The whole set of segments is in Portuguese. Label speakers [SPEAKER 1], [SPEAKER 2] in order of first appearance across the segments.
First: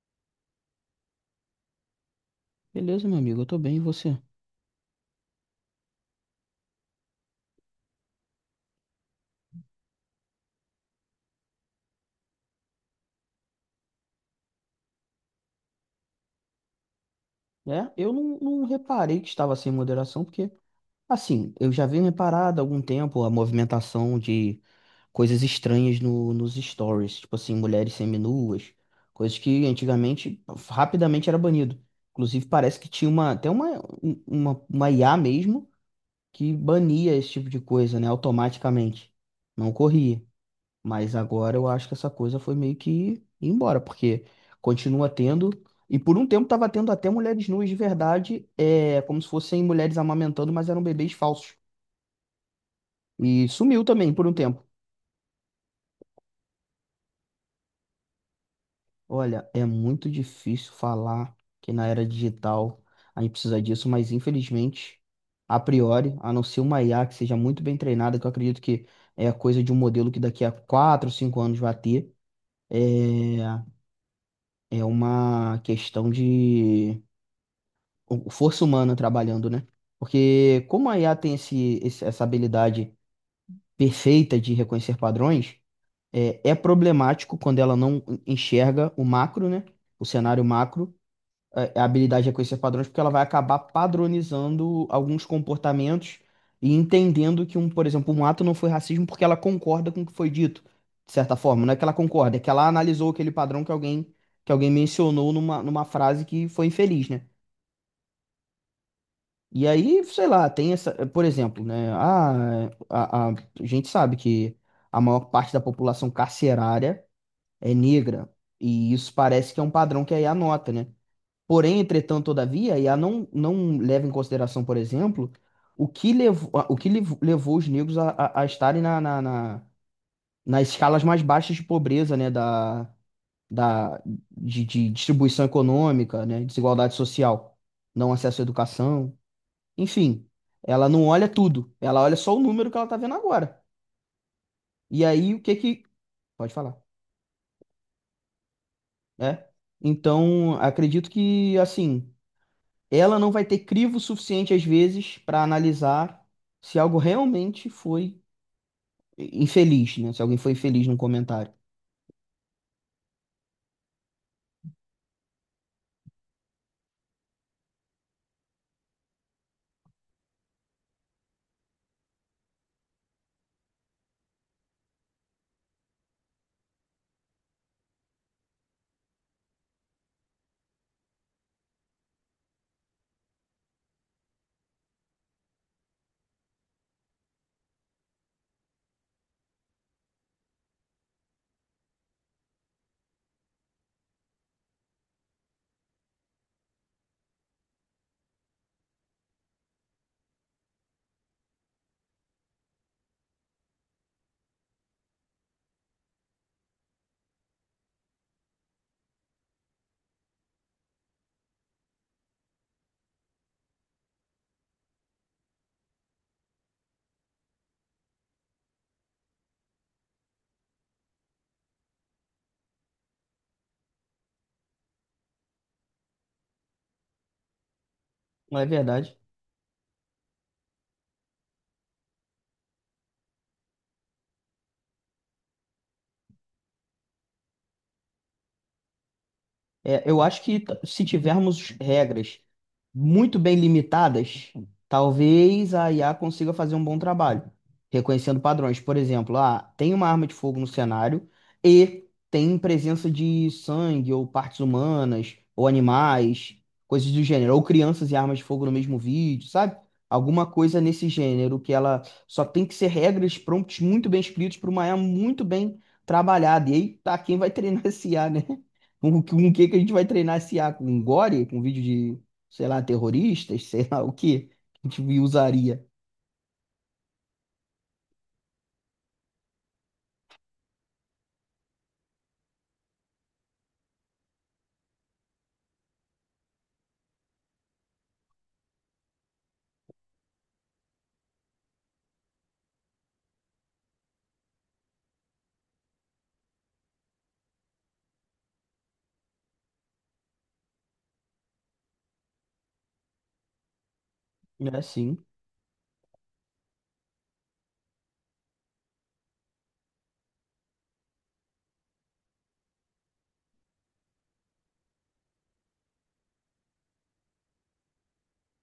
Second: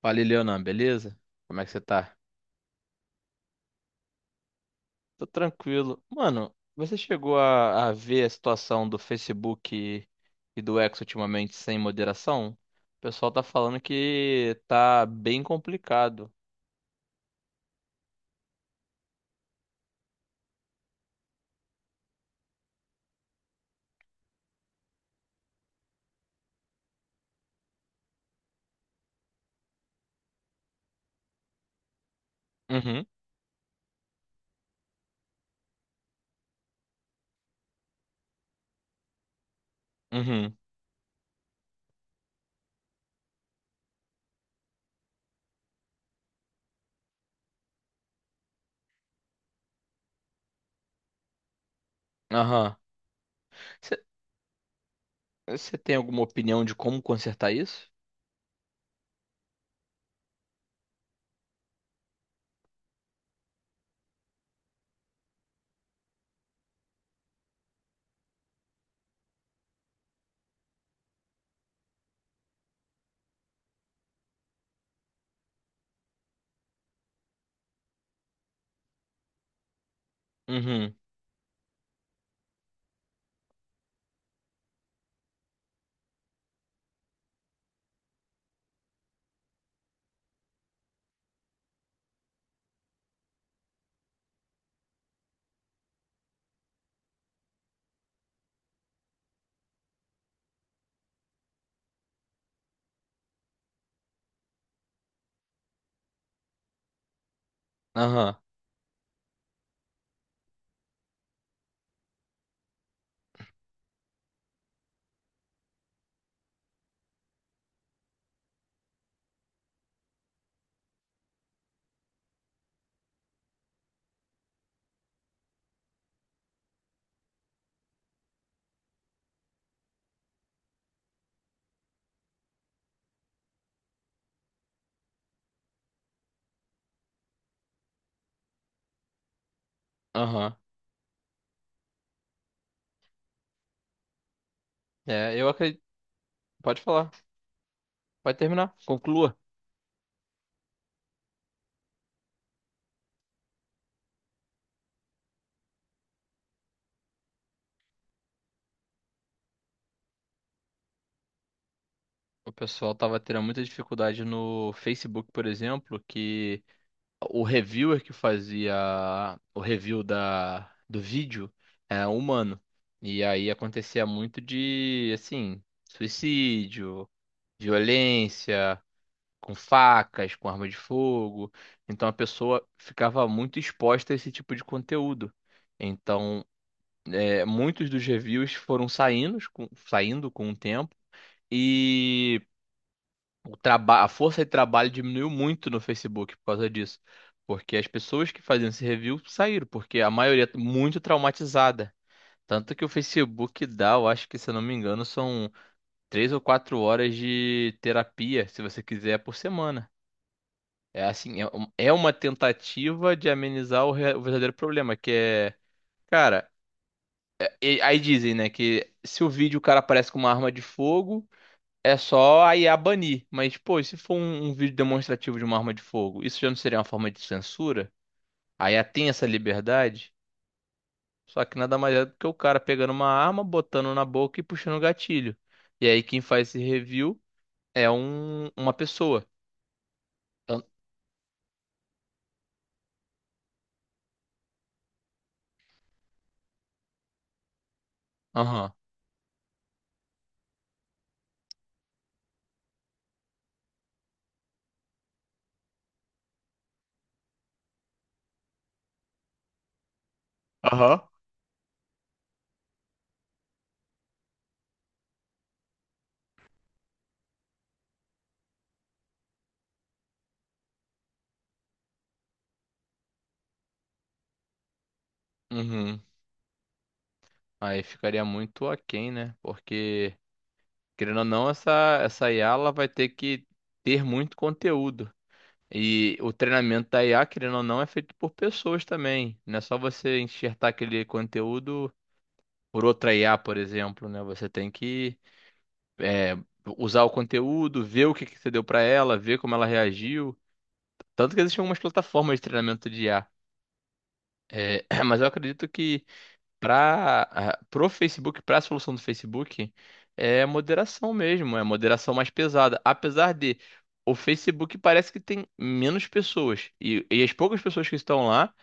[SPEAKER 1] Fala, Leonan, beleza? Como é que você tá?
[SPEAKER 2] Beleza, meu amigo, eu tô bem, e você?
[SPEAKER 1] Tô tranquilo. Mano, você chegou a ver a situação do Facebook e do X ultimamente sem moderação? O pessoal tá falando que tá bem complicado.
[SPEAKER 2] É, eu não reparei que estava sem moderação, porque, assim, eu já venho reparado há algum tempo a movimentação de coisas estranhas no, nos stories, tipo assim, mulheres seminuas, coisas que antigamente rapidamente era banido. Inclusive, parece que
[SPEAKER 1] Uhum.
[SPEAKER 2] tinha uma, até uma, um- uma IA mesmo que bania esse tipo de coisa, né, automaticamente. Não ocorria.
[SPEAKER 1] Uhum.
[SPEAKER 2] Mas agora eu acho que essa coisa foi meio que embora, porque continua tendo. E por um tempo estava tendo até mulheres nuas de verdade, é, como se fossem mulheres amamentando, mas eram bebês falsos.
[SPEAKER 1] Aham.
[SPEAKER 2] E sumiu também por um tempo.
[SPEAKER 1] Você tem alguma opinião de como consertar isso?
[SPEAKER 2] Olha, é muito difícil falar que na era digital a gente precisa disso, mas infelizmente, a priori, a não ser uma IA que seja muito bem treinada, que eu acredito que é coisa de um modelo que daqui a 4 ou 5 anos vai ter, é, é uma questão de força humana trabalhando, né? Porque como
[SPEAKER 1] Uhum.
[SPEAKER 2] a IA tem essa habilidade perfeita de reconhecer padrões, é problemático quando ela não enxerga o macro, né? O cenário macro, a habilidade de reconhecer padrões, porque ela vai acabar padronizando alguns comportamentos e entendendo que um, por exemplo, um ato não foi racismo porque ela concorda com o que foi dito, de certa forma. Não é que ela concorda, é que ela analisou aquele padrão que alguém mencionou numa frase que foi infeliz, né?
[SPEAKER 1] Aham.
[SPEAKER 2] E aí, sei lá, tem essa, por exemplo, né? A gente sabe que a maior parte da população carcerária é negra, e isso parece que é um padrão que a IA nota, né? Porém, entretanto, todavia, a IA não leva em consideração, por exemplo, o que levou, levou os negros a estarem nas escalas mais baixas de pobreza, né? Da, de distribuição econômica, né? Desigualdade social, não acesso à educação. Enfim,
[SPEAKER 1] Aham.
[SPEAKER 2] ela não olha tudo, ela olha só o número que ela tá vendo agora. E aí
[SPEAKER 1] É,
[SPEAKER 2] o
[SPEAKER 1] eu
[SPEAKER 2] que que.
[SPEAKER 1] acredito.
[SPEAKER 2] Pode falar.
[SPEAKER 1] Pode falar, pode terminar, conclua.
[SPEAKER 2] É. Então, acredito que, assim, ela não vai ter crivo suficiente às vezes para analisar se algo realmente foi infeliz, né? Se alguém foi infeliz num comentário.
[SPEAKER 1] O pessoal tava tendo muita dificuldade no Facebook, por exemplo. Que. O reviewer que fazia o review da, do vídeo era um humano. E aí acontecia muito de, assim, suicídio, violência, com facas, com arma de fogo. Então a pessoa ficava muito exposta a esse tipo de conteúdo. Então, é, muitos dos reviews foram saindo com o tempo. E o traba a força de trabalho diminuiu muito no Facebook por causa disso. Porque as pessoas que faziam esse review saíram, porque a maioria tá muito traumatizada. Tanto que o Facebook dá, eu acho que, se eu não me engano, são 3 ou 4 horas de terapia, se você quiser, por semana. É assim, é uma tentativa de amenizar o verdadeiro problema, que é, cara, aí dizem, né, que se o vídeo o cara aparece com uma arma de fogo, é só a IA banir. Mas, pô, e se for um vídeo demonstrativo de uma arma de fogo, isso já não seria uma forma de censura?
[SPEAKER 2] Não é
[SPEAKER 1] A IA tem
[SPEAKER 2] verdade?
[SPEAKER 1] essa liberdade? Só que nada mais é do que o cara pegando uma arma, botando na boca e puxando o gatilho. E aí quem faz esse review é um, uma pessoa.
[SPEAKER 2] É, eu acho que
[SPEAKER 1] Então,
[SPEAKER 2] se tivermos regras muito bem limitadas, talvez a IA consiga fazer um bom trabalho, reconhecendo
[SPEAKER 1] aham.
[SPEAKER 2] padrões. Por exemplo, ah, tem uma arma de fogo no cenário e tem presença de sangue ou partes humanas ou animais, coisas do gênero, ou crianças e armas de fogo no mesmo vídeo, sabe? Alguma coisa nesse
[SPEAKER 1] Aham.
[SPEAKER 2] gênero que ela só tem que ser regras, prompts muito bem escritos para uma IA muito bem trabalhada. E aí tá quem vai treinar esse IA, né? Com o que que a gente vai treinar esse a Com gore? Com vídeo de, sei lá, terroristas? Sei lá o que a gente usaria.
[SPEAKER 1] Uhum. Aí ficaria muito aquém, né? Porque, querendo ou não, essa IA ela vai ter que ter muito conteúdo. E o treinamento da IA, querendo ou não, é feito por pessoas também. Não é só você enxertar aquele conteúdo por outra IA, por exemplo, né? Você tem que é, usar o conteúdo, ver o que que você deu para ela, ver como ela reagiu. Tanto que existem algumas plataformas de treinamento de IA.
[SPEAKER 2] É
[SPEAKER 1] É, mas
[SPEAKER 2] assim,
[SPEAKER 1] eu acredito que para pro Facebook, para a solução do Facebook, é moderação mesmo, é moderação mais pesada. Apesar de o Facebook parece que tem menos pessoas. E as poucas pessoas que estão lá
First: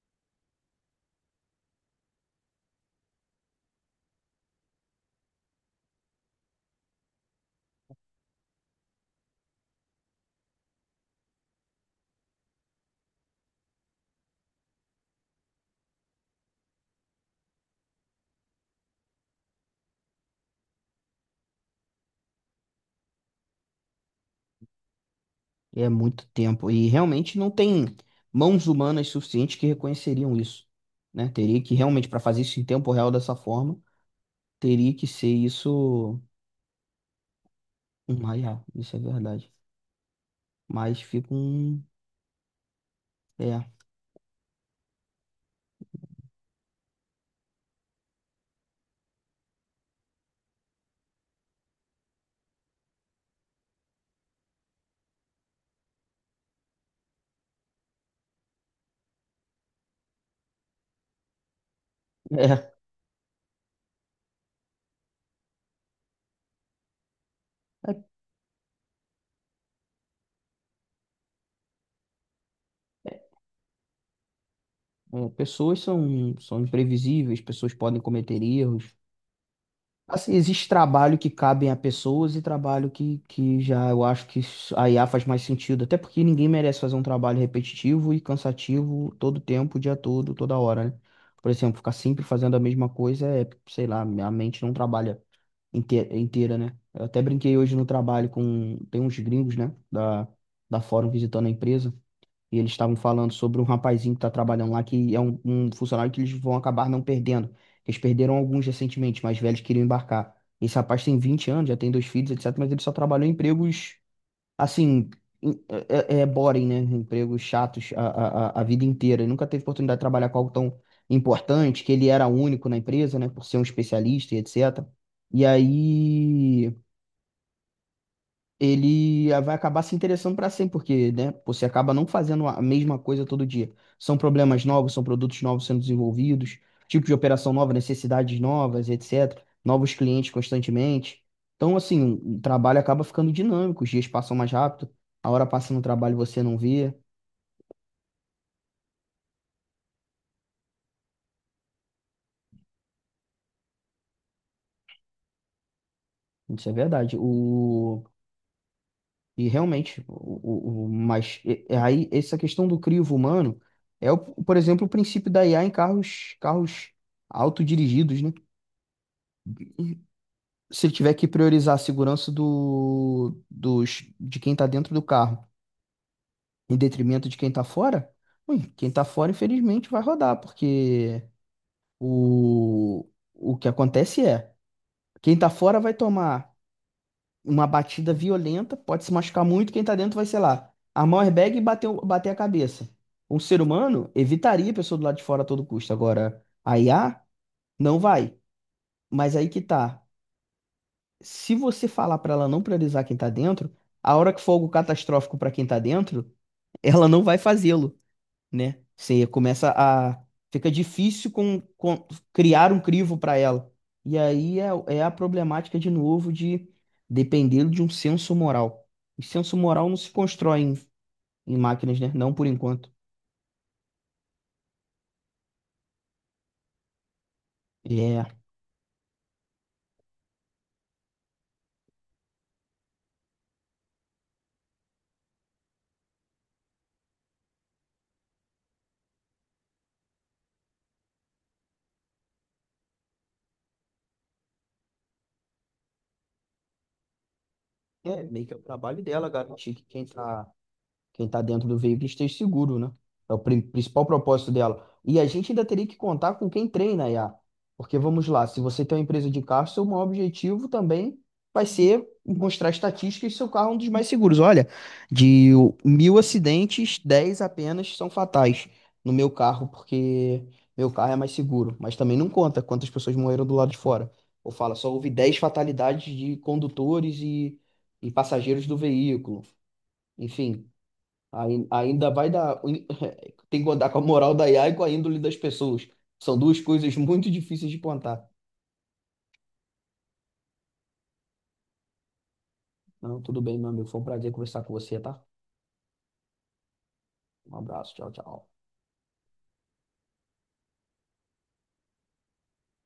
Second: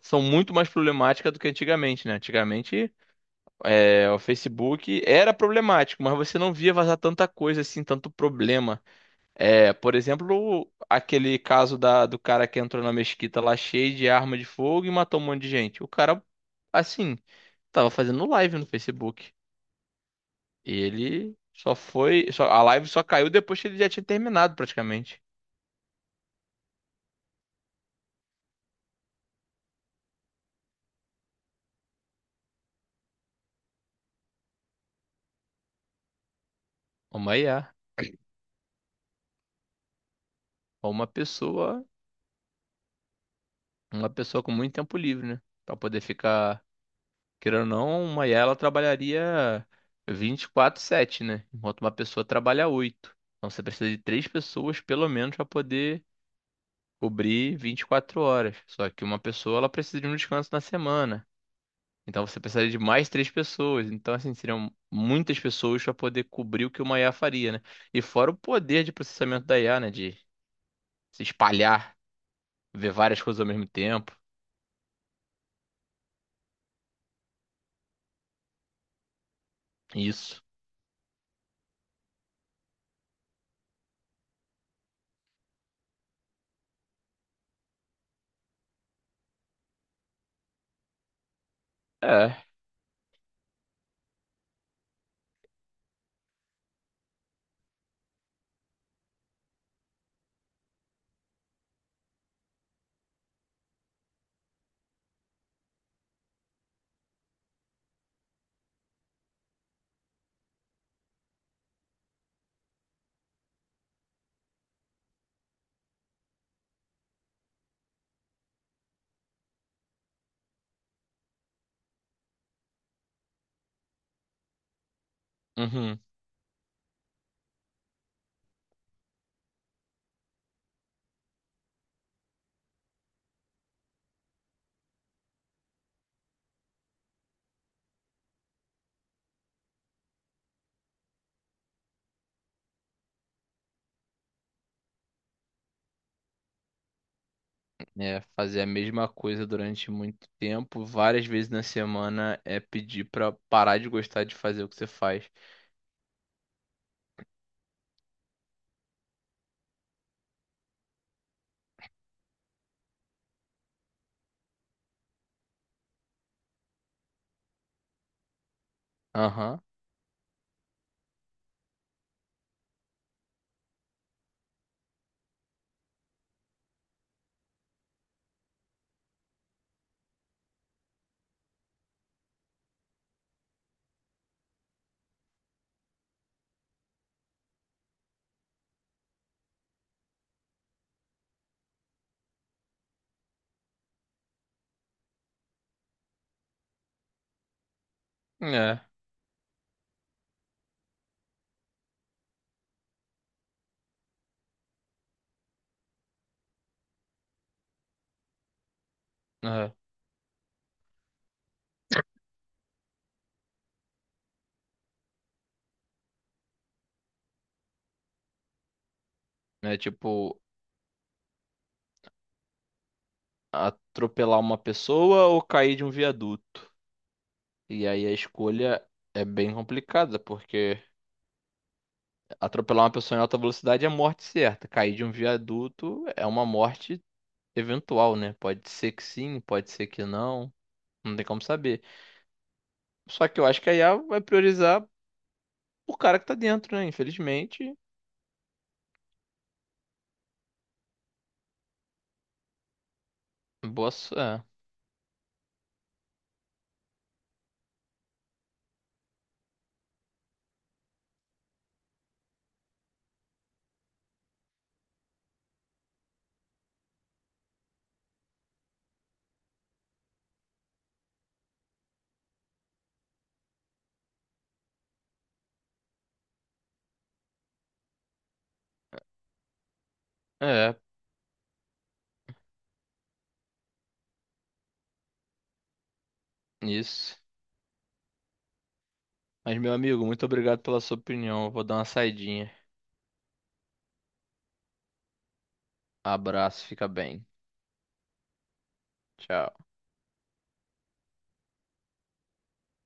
[SPEAKER 1] são muito mais problemáticas do que antigamente, né? Antigamente, é, o Facebook era problemático, mas você não via vazar tanta coisa assim, tanto problema. É, por exemplo, aquele caso da, do cara que entrou na mesquita lá cheio de arma de fogo e matou um monte de gente. O cara, assim, tava fazendo live no Facebook. E ele só foi. A live só caiu depois que ele já tinha terminado, praticamente.
[SPEAKER 2] é muito tempo. E realmente não tem mãos humanas suficientes que reconheceriam isso, né? Teria que realmente, para fazer isso em tempo real dessa forma, teria que ser isso
[SPEAKER 1] Uma IA.
[SPEAKER 2] uma IA, isso é verdade.
[SPEAKER 1] Ou
[SPEAKER 2] Mas
[SPEAKER 1] uma
[SPEAKER 2] fica um...
[SPEAKER 1] pessoa.
[SPEAKER 2] É,
[SPEAKER 1] Uma pessoa com muito tempo livre, né? Pra poder ficar. Querendo ou não, uma IA ela trabalharia 24/7, né? Enquanto uma pessoa trabalha 8. Então você precisa de três pessoas pelo menos para poder cobrir 24 horas. Só que uma pessoa ela precisa de um descanso na semana. Então você precisaria
[SPEAKER 2] é.
[SPEAKER 1] de mais três pessoas. Então assim, seriam muitas pessoas para poder cobrir o que uma IA faria, né? E fora o poder de processamento da IA, né, de se espalhar, ver
[SPEAKER 2] É,
[SPEAKER 1] várias coisas ao mesmo tempo.
[SPEAKER 2] pessoas são imprevisíveis, pessoas podem cometer erros. Assim,
[SPEAKER 1] Isso.
[SPEAKER 2] existe trabalho que cabem a pessoas e trabalho que já eu acho que a IA faz mais sentido. Até porque ninguém merece fazer um trabalho repetitivo e cansativo todo tempo, o dia todo, toda hora, né? Por exemplo, ficar sempre
[SPEAKER 1] É.
[SPEAKER 2] fazendo a mesma coisa é, sei lá, a mente não trabalha inteira, né? Eu até brinquei hoje no trabalho com, tem uns gringos, né, da, da Fórum visitando a empresa. E eles estavam falando sobre um rapazinho que está trabalhando lá, que é um funcionário que eles vão acabar não perdendo. Eles perderam alguns recentemente, mas velhos queriam embarcar. Esse rapaz tem 20 anos, já tem dois filhos, etc. Mas ele só trabalhou em empregos, assim, em- é, é boring, né? Empregos chatos a vida inteira. Ele nunca teve oportunidade de trabalhar com algo tão importante, que ele era único na empresa, né? Por ser um especialista e etc. E
[SPEAKER 1] Uhum.
[SPEAKER 2] aí ele vai acabar se interessando para sempre, porque, né, você acaba não fazendo a mesma coisa todo dia. São problemas novos, são produtos novos sendo desenvolvidos, tipo de operação nova, necessidades novas, etc. Novos clientes constantemente. Então, assim, o trabalho acaba ficando dinâmico, os dias passam mais rápido, a hora passa no trabalho e você não vê.
[SPEAKER 1] É, fazer a mesma coisa durante muito tempo, várias vezes na semana, é pedir pra parar de gostar de fazer o que você faz.
[SPEAKER 2] Isso é verdade. O... E realmente, e aí essa questão do crivo humano é, por exemplo, o princípio da IA em carros, carros autodirigidos, né?
[SPEAKER 1] Aham.
[SPEAKER 2] Se ele tiver que priorizar a segurança dos, de quem está dentro do carro em detrimento de quem está fora, ui, quem está fora, infelizmente, vai rodar, porque o, o que acontece é, quem está fora vai tomar uma batida violenta, pode se machucar muito, quem está dentro vai, sei lá, armar o airbag e bater, bater a cabeça. Um ser humano evitaria a pessoa do lado de fora a todo custo. Agora, a IA não vai.
[SPEAKER 1] É,
[SPEAKER 2] Mas aí que tá. Se você falar para ela não priorizar quem tá dentro, a hora que for algo catastrófico para quem tá dentro, ela não vai fazê-lo, né? Você começa
[SPEAKER 1] é.
[SPEAKER 2] a. Fica difícil criar um crivo para ela. E aí é, é a problemática de novo de depender de um senso moral. O senso
[SPEAKER 1] É
[SPEAKER 2] moral não se
[SPEAKER 1] tipo
[SPEAKER 2] constrói em, em máquinas, né? Não por enquanto.
[SPEAKER 1] atropelar uma pessoa ou cair de um viaduto. E aí a
[SPEAKER 2] É,
[SPEAKER 1] escolha é bem complicada, porque atropelar uma pessoa em alta velocidade é morte certa. Cair de um viaduto é uma morte eventual, né? Pode ser que sim, pode ser que não. Não tem como saber. Só que eu acho que a IA vai priorizar o cara que tá dentro, né? Infelizmente.
[SPEAKER 2] é meio que é o trabalho dela garantir que quem tá Quem está dentro do veículo esteja seguro, né? É o
[SPEAKER 1] Boa.
[SPEAKER 2] principal
[SPEAKER 1] É,
[SPEAKER 2] propósito dela. E a gente ainda teria que contar com quem treina a IA. Porque vamos lá, se você tem uma empresa de carro, seu maior objetivo também vai ser mostrar estatísticas que seu carro é um dos mais seguros. Olha, de 1.000 acidentes, 10 apenas são fatais no meu carro, porque meu carro é mais seguro. Mas também não conta quantas pessoas morreram do lado de fora. Ou fala, só houve 10 fatalidades de condutores e passageiros do veículo. Enfim,
[SPEAKER 1] é,
[SPEAKER 2] Ainda vai dar. Tem que andar com a moral da IA e com a índole das pessoas. São duas coisas
[SPEAKER 1] isso.
[SPEAKER 2] muito difíceis de plantar.
[SPEAKER 1] Mas, meu amigo, muito obrigado pela sua opinião. Eu vou dar uma saidinha.
[SPEAKER 2] Não, tudo bem, meu amigo. Foi um prazer conversar com você, tá?
[SPEAKER 1] Abraço, fica bem.
[SPEAKER 2] Um abraço. Tchau, tchau.
[SPEAKER 1] Tchau.